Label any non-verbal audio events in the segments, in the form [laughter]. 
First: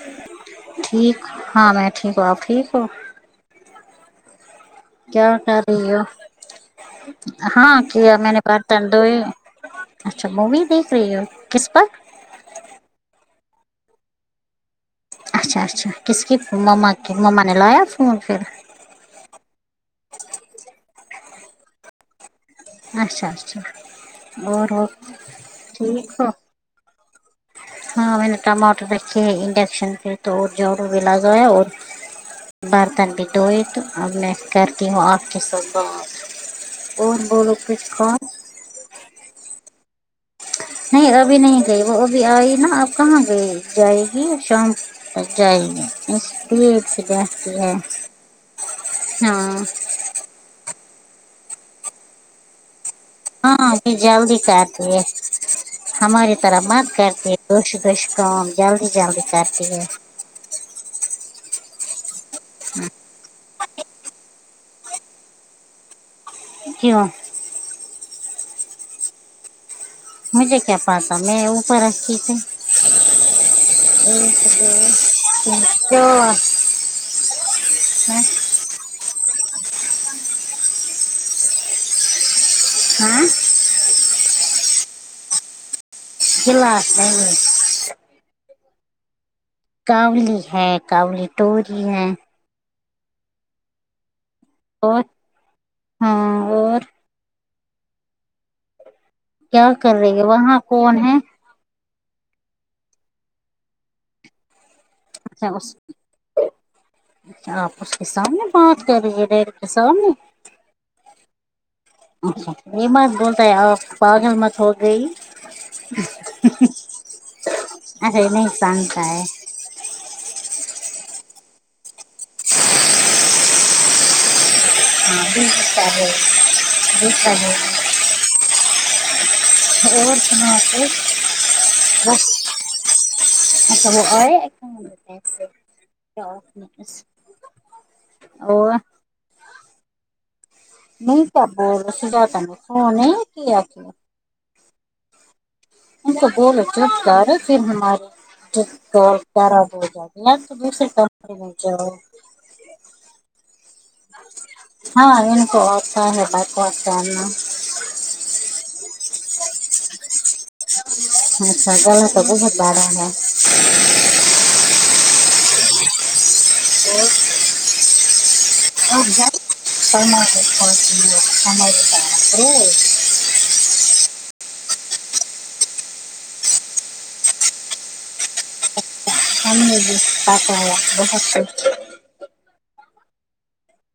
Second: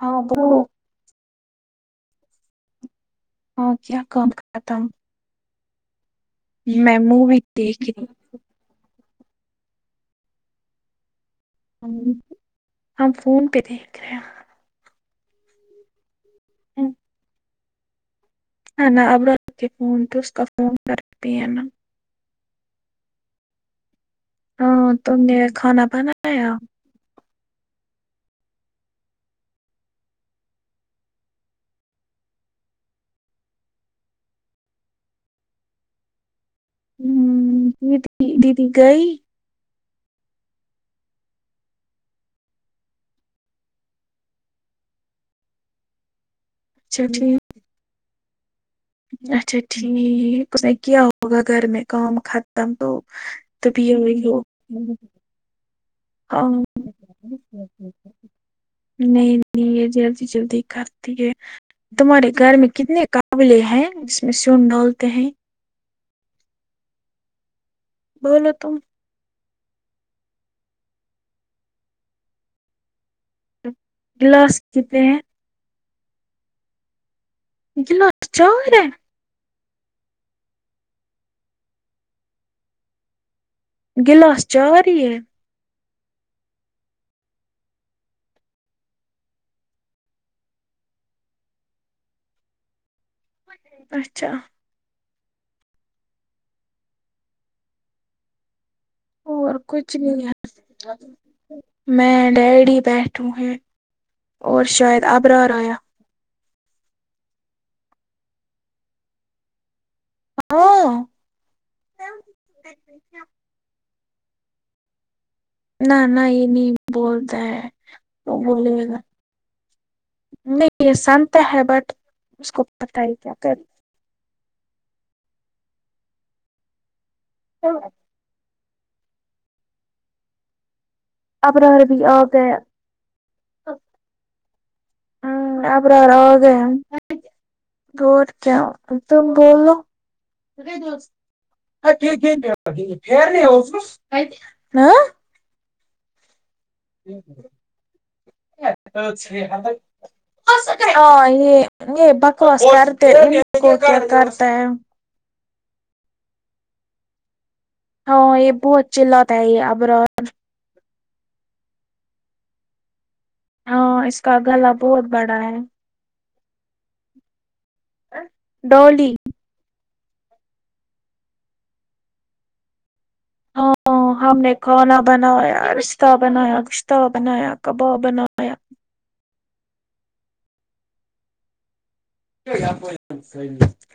ہاں ٹھیک ہاں میں ٹھیک ہوں آپ ٹھیک ہو کیا کام ہے بتاو کیا کر رہی ہو مووی ہاں دیکھ رہی کیا میں نے برتن اچھا مووی دیکھ رہی ہو کس پر ہم فون پے دیکھ رے ہیں اچھا اچھا کس کی فو مما کے مما نے لایا فون فیر نہ نہ ابرار کے فون پے اس کا فون گھر پے ہے نہ اچھا اچھا اور بتاؤ ہاں تم نے کھانا ٹھیک ہو بنایا ہاں میں نے ٹماٹر رکھے ہیں انڈکشن پے تو اور جاڑو لگایا اور برتن بھی دھوئے تو اب میں کرتی ہوں آپ کے ساتھ بات اور بولو ہوں، کچھ کام دیدی دیدی گئی نہیں ابھی نہیں گئی وہ ابھی آئی نا اب کہاں گئی جائے گی شام [unintelligible] اور جائے اچھا ٹھیک ہاں اچھا ٹھیک اس نے کیا ہوگا گھر میں کام قاتم تو ہاں تبھی امی ہوئی ہو جلدی کرتی ہے ہماری ہاں طرح مت کرتی ہے [unintelligible] کام جلدی جلدی نہیں کرتی نہیں ہے یہ جلدی جلدی کرتی ہے تمہارے گر میں کتنے کام تبلے ہیں جس میں سون ڈالتے ہیں ہیو بولو تم مجھے کیا پا تا میں اوپر رکھی تھی گلاس کتنے ہیں [inaudible] گیلا تین چار ہے ہاں گلاس چار ہی ہے کلاس نہیں ہے کاؤلی ہے کاولی ٹوری ہے اچھا اور ہاں اور اور کیا کر کچھ رہے ہے نہیں وہاں کون ہے میں ڈیڈی بیٹھو ہے اور شاید اچھا ابرار اس آیا آپ اس کے سامنے بات کر رہیے ڈیڈی کے سامنے [unintelligible] اچھا یے مت بولتا ہے آپ پاگل مت ہو گئی نہ نہ یے نہیں بولتا ہے اچھا یہ تو نہیں بولے گا سانتا ہے نہیں یے سانتا ہے بٹ اس کو پتا ہی کیا کر ہاں بھی [inaudible] تو [inaudible] ابرار بھی آ بس گئے اچھا وہ اے ہمم ابرار آ گئے اور کیا تم بولو نہیں کیا بول رہے سجاتا نے فون نہیں کیا [unintelligible] ہم تو بولو چپ گا رہا پھر ہمارے تو دوسرے آ کمرے میں یے جاؤ یے بکواس کرتے کو کر کرتا ہے ہاں ان کو آتا ہے بکواس کر نا ہاں یے بہت چلا تا یے ابرار اچھا گلہ تو بہت بڑا ہے ہاں اس کا گلہ بہت بڑا ہے اور ڈولی [inaudible] ہاں ہم نے کھانا بنایا رشہ بنایا گشتہ بنایا کباب بنایا [inaudible]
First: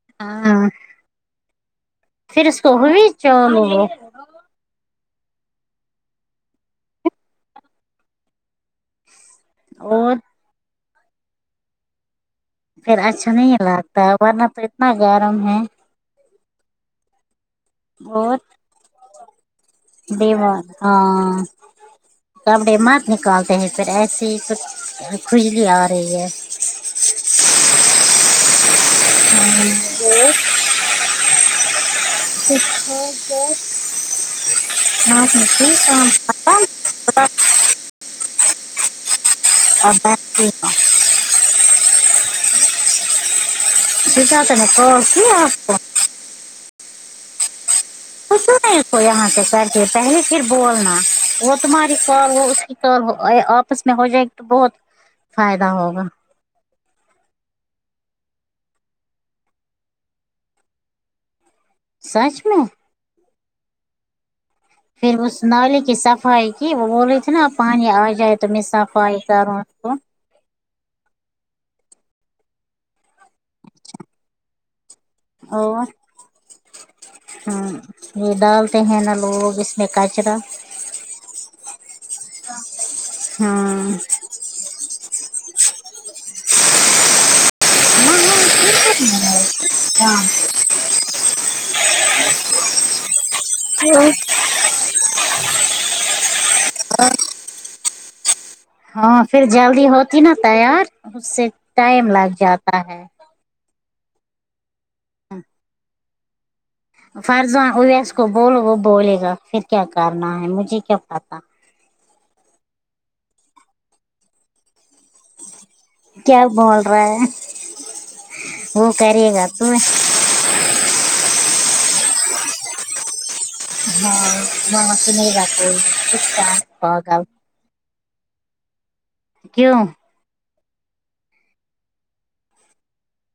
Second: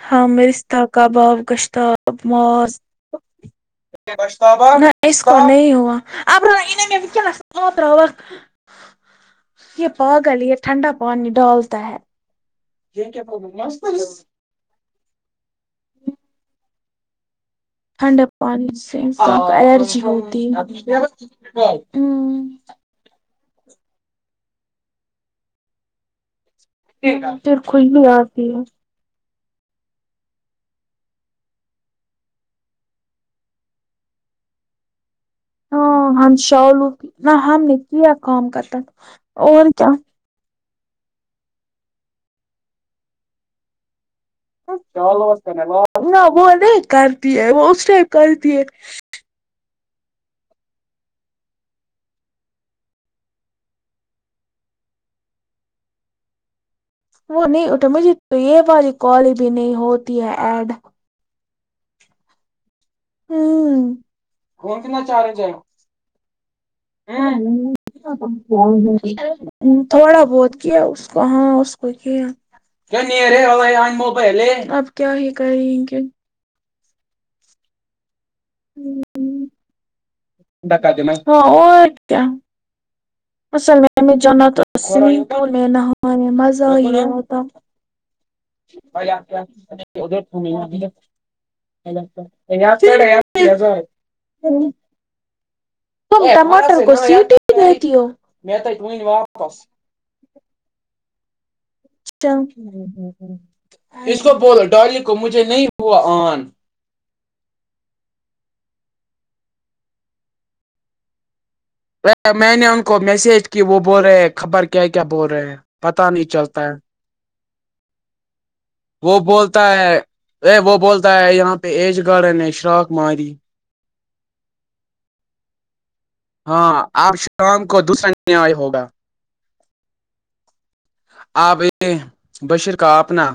ہاں میں رستہ کباب گشتاب پھر اس کوو ماس بھی [unintelligible] [unintelligible] یہ اور پاگل یہ ٹھنڈا پانی ڈالتا ہے پھر اچھا نہیں لگتا ورنہ تو اتنا گرم ہے ٹھنڈا اور پانی سے انسان کو الرجی ہوتی ہ دیوار ہاں کپڑے مت نکالتے ہیں پھر ایسی ہی کچھ کھجلی آ رہی ہے پھر کھجلی آتی ہے ساتھ [inaudible] ہاں ہم شالو نہ [inaudible] ہم نے کیا کام کر تا ہے [unintelligible] [unintelligible] و کیا آپ ہ کو ناوہ نہیں کرتی ہے وہ اس کچھو کرتی ہے نہیں کوئی یہاں کے سر پہلے پھر بولنا وہ تمہاری کال وہ اس کی کال آپس میں ہو جائے گی تو بہت فائدہ ہوگا وہ نہیں اٹھا مجھے تو یہ بی کال بھی نہیں ہوتی ہے ایڈ سچ میں ہوں فون کنا پھر چارنج اس نالے کی صفائی کی وہ بول رہی تھی نا پانی آ جائے تو میں صفائی کروں اس کو تھوڑا بہت یا اس کو ہاں اس کو کیا کیا کیا ہی کریں کہ ہ یہ ڈالتے ہیں نا لوگ اس میں کچرا ہاں کیا اصل ہاں میں جانا تو ھولنے نہانے مزہ ہی ہوتا [inaudible] ز وہ ٹماٹر کو سیٹی نہیںتی ہو ہاں پھر جلدی ہوتی نا تیار اس سے ٹائم لگ جاتا ہے اس کو بولو ڈارلی کو مجھے نہیں ہوا آن فرضاں ہویا اس کو بولو وہ بولے گا پھر کیا کرنا ہے مجھے کیا پتا میں نے ان کو میسج کی وہ بول رہے ہیں خبر کیا کیا بول رہے ہیں پتا نہیں کیا چلتا ہے [unintelligible] وہ کرے گا بولتا تو ہے اے وہ بولتا ہے یہاں پہ ایج گارڈن نے شراخ ماری ہاں ہاں س نہیں رات [inaudible] ہاں آپ شام کو دوسر ن آئے ہوگا کیوں آپ ا بشیر کا اپنا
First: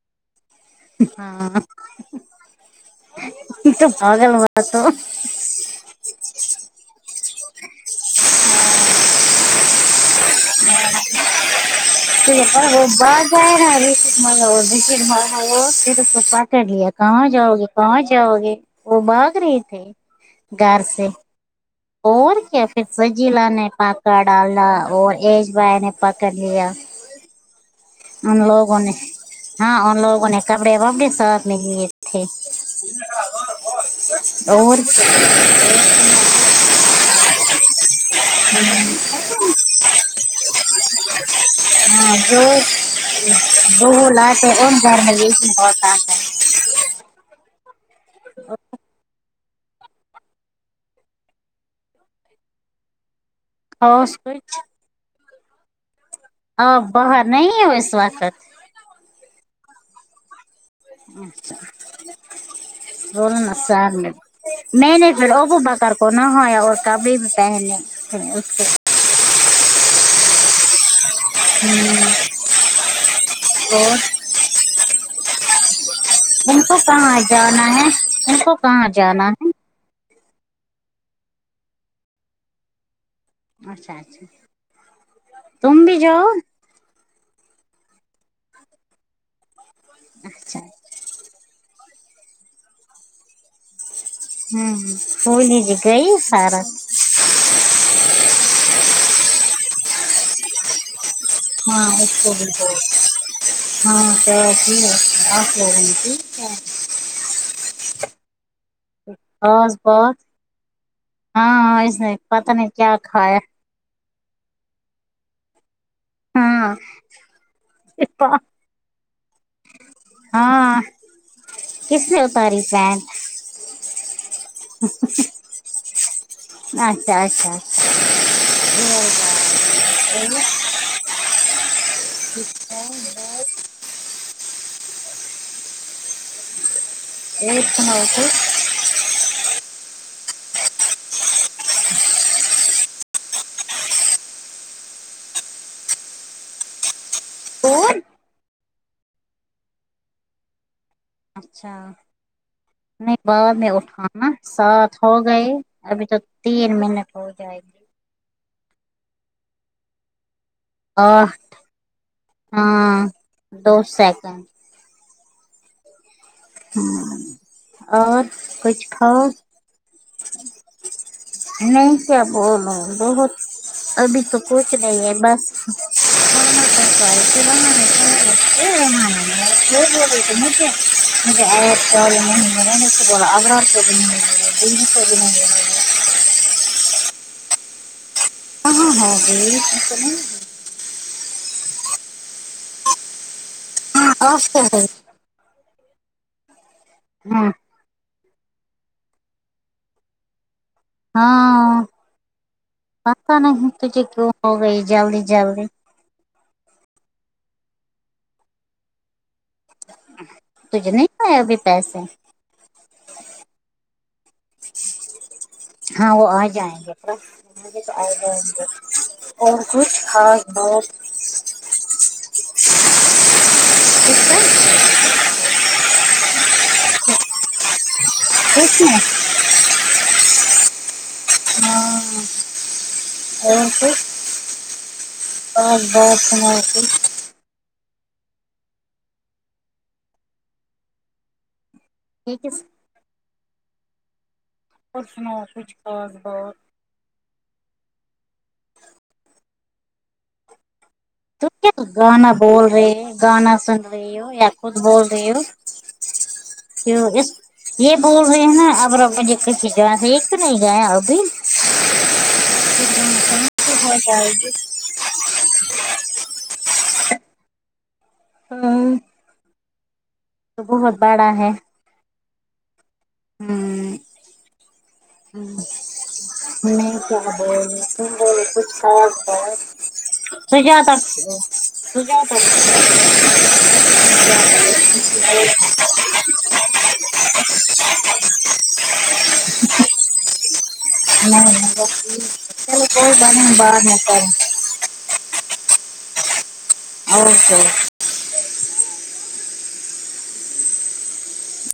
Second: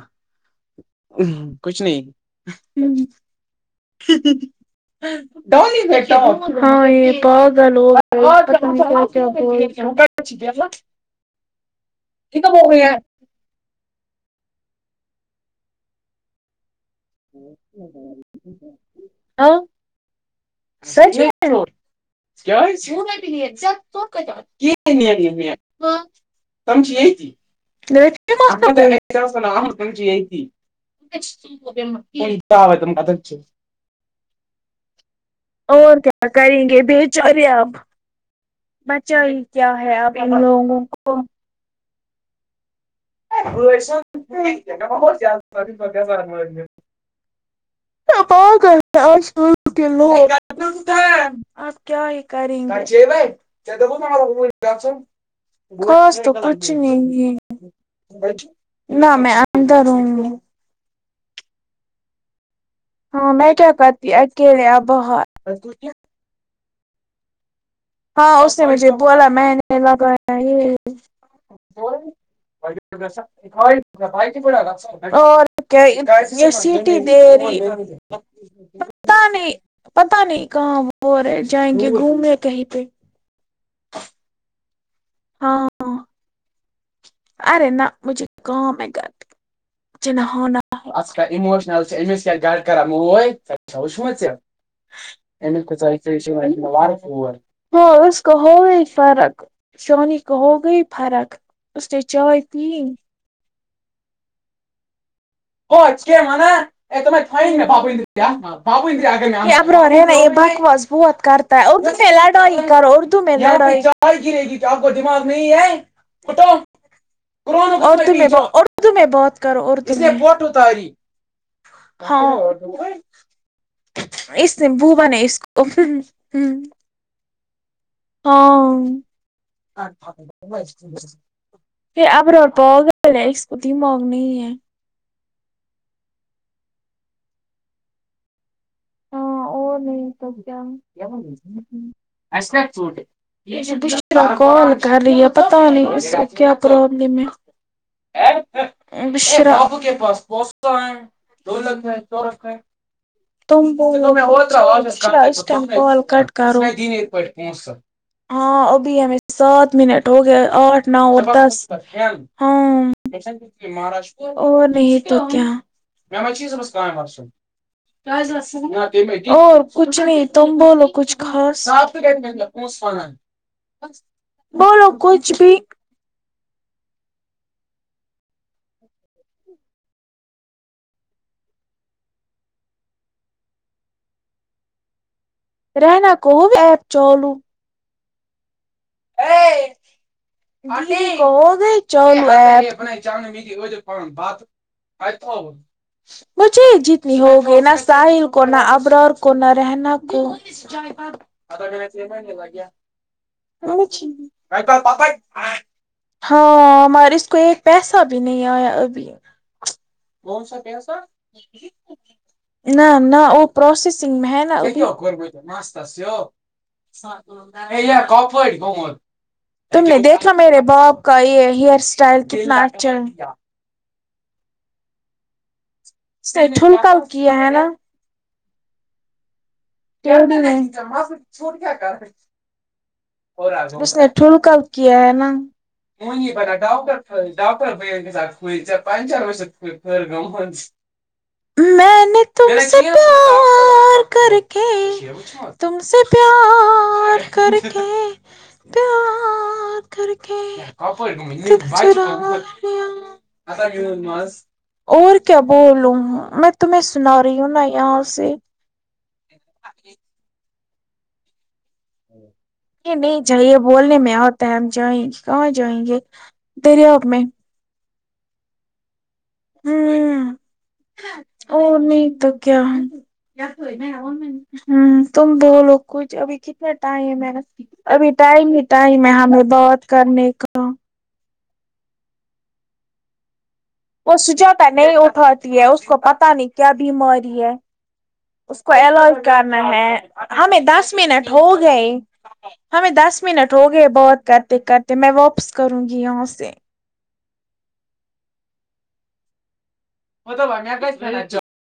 ہاں کچھ نہیں تو پاگل ہوا تو ہاں یہ پؤ گ لو [inaudible] [inaudible] کیا بول کہاں رہے جاؤ گے کہاں جاؤ گے وہ بھاگ رہے ہاں تھے گھر سے سچ اور کیا پھر سجیلا نے پکڑ ڈالا اور ایج بھائی نے [unintelligible] پکڑ لیا تم چ یتی ان لوگوں نے ہاں ان لوگوں نے کپڑے وپڑے ساتھ میں لیے تھے [unintelligible] ج اور [inaudible] کیا کریں گے بے چوریا آپ بچہ یہ کیا ہے اب ان لوگوں کو ہاں جو ب ل ہے ان جڑ میں یہ ب [inaudible] فارم لگے [unintelligible] [unintelligible] اور کچھ [unintelligible] نہیں ہے [unintelligible] نہ میں آند رہوں گی [inaudible] ہاں بولنا میں س کیا ل کرتی اکیلے اب نہیں نہیں پھر ا باہر بو ب کر کونا ہو اور کبھی بھی پہن ہاں اس نے مجھے بولا میںنے لگا اور [unintelligible] اور کیا ان کو کہاں جانا ہے ان کو کہاں جانا ہے [unintelligible] پتاہ نہیں کہاں وہ رہ جائیں گے گھومے کہیں پہ اچھا اچھا ہاں تم بھی جاؤ ارے نہ مجھے کام ہے گھر جن ہو نہ ہو اچھا ناں آج کا اموشنل ہوں پھولی جی گئی سارا [unintelligible] [unintelligible] ہاں اس کو ہو گا ہی فرق شانی کو ہو گا ہی فرق اس نے چائے پی [inaudible] [unintelligible] [unintelligible] پال کی بس بہت ہاں اس نے پتہ نہیں کیا کھایا رہے گی کیا آپ کو دماغ نہیں ہے ہاں اردو میں اردو میں بات کرو اردو میں ہاں تاری کس نے ہاں اتاری پینٹ اس نے وہ بنے اس کو ہ اچھا اچھا اچھا ہاں [unintelligible] [inaudible] [unintelligible] اب کال کر رہی ہے پتہ نہیں اس کو کیا پرابلم ہے [inaudible] اور [unintelligible] دو اچھا لکھ ہے سو رکھ ہے نہیں بعد میں اٹھانا سات ہو گئے تم کال ابھی تو کٹ کرو تین منٹ ہو جائے گی ہاں ابھی ہمیں سات منٹ ہو گیا ہے آٹھ اپنا اور دس ہاں دو سیکنڈ اور نہیں اور [unintelligible] کچھ کھاؤ اور کچھ نہیں تم بولو کچھ خاص میں کیا بولوں بہت ابھی تو کچھ بولو نہیں ہے کچھ بس بھی [inaudible] [inaudible] [unintelligible] ہاں ہاں ہوگئی [unintelligible] مجھے جتنی ہوگی نہ ساحل کونا ابرار کونا رحنا کو ہاں پتا نہیں تجھے کیوں ہو گئی جلدی جلدی [unintelligible] ہاں مریض اس کو ایک پیسہ بھی نہیں آیا ابھی کون سا تجھے پیسہ نہیں پائے ابھی پیسے نہ نہ وہ پروسیسنگ میں ہے ہاں وہ آ جائیں گے مجھے تو آ جائیں [unintelligible] گے اور تم کچھ نے دیکھا خاص میرے بات باپ کا یہ ہیئر اسٹائل کتنا اچھا ہے [inaudible] س ٹھمکا کیا ہے ناں [inaudible] [unintelligible] ہاں اور اس کچھ نے ٹھمکا کیا ہے ناں خاص بات سنا کچھ [unintelligible] [inaudible] تم سے پیار کرک کے کچھ نہیں کچھ تم سے خاص بات پیار کر کے پیار کر کے تم دل کیا گانا چرا بول رہے ہو لیا گانا سن رہی ہو یا خود بول اور رہی کیا ہو بولوں میں تمہیں کیوں سنا اس رہی ہوں ناں یہ یہاں بول سے رہے ہیں نا اب رب مجھے کسی جگہ ایک تو نہیں گیا ابھی یہ نہیں جاہے ہو بولنے میں جائے آتا گی ہے ہم جائیں گے کہاں جائیں گے دریا میں ہاں ھمم تو بہت بڑا ہے اور نہیں تو کیا حل ہوں ھمم تم بولو کچھ ابھی کتنا میں کیا ٹائم ہے بولوں ابھی تم بولو ٹائم ہی کچھ ٹائم ہے خاص ہمیں بات کرنے کا [unintelligible] وہ سجاتا نہیں اٹھاتی ہے اس کو پتہ نہیں کیا بیماری ہے کول اوٹ کرنا ہے ہمیں دس منٹ نہیں ہو نہیں گئے بس چلو ہمیں کوئی دس بات منٹ نہیں ہو بعد گئے میں با ت کریں کرتے کرتے میں واپس کروں گی یہاں سے [unintelligible] سے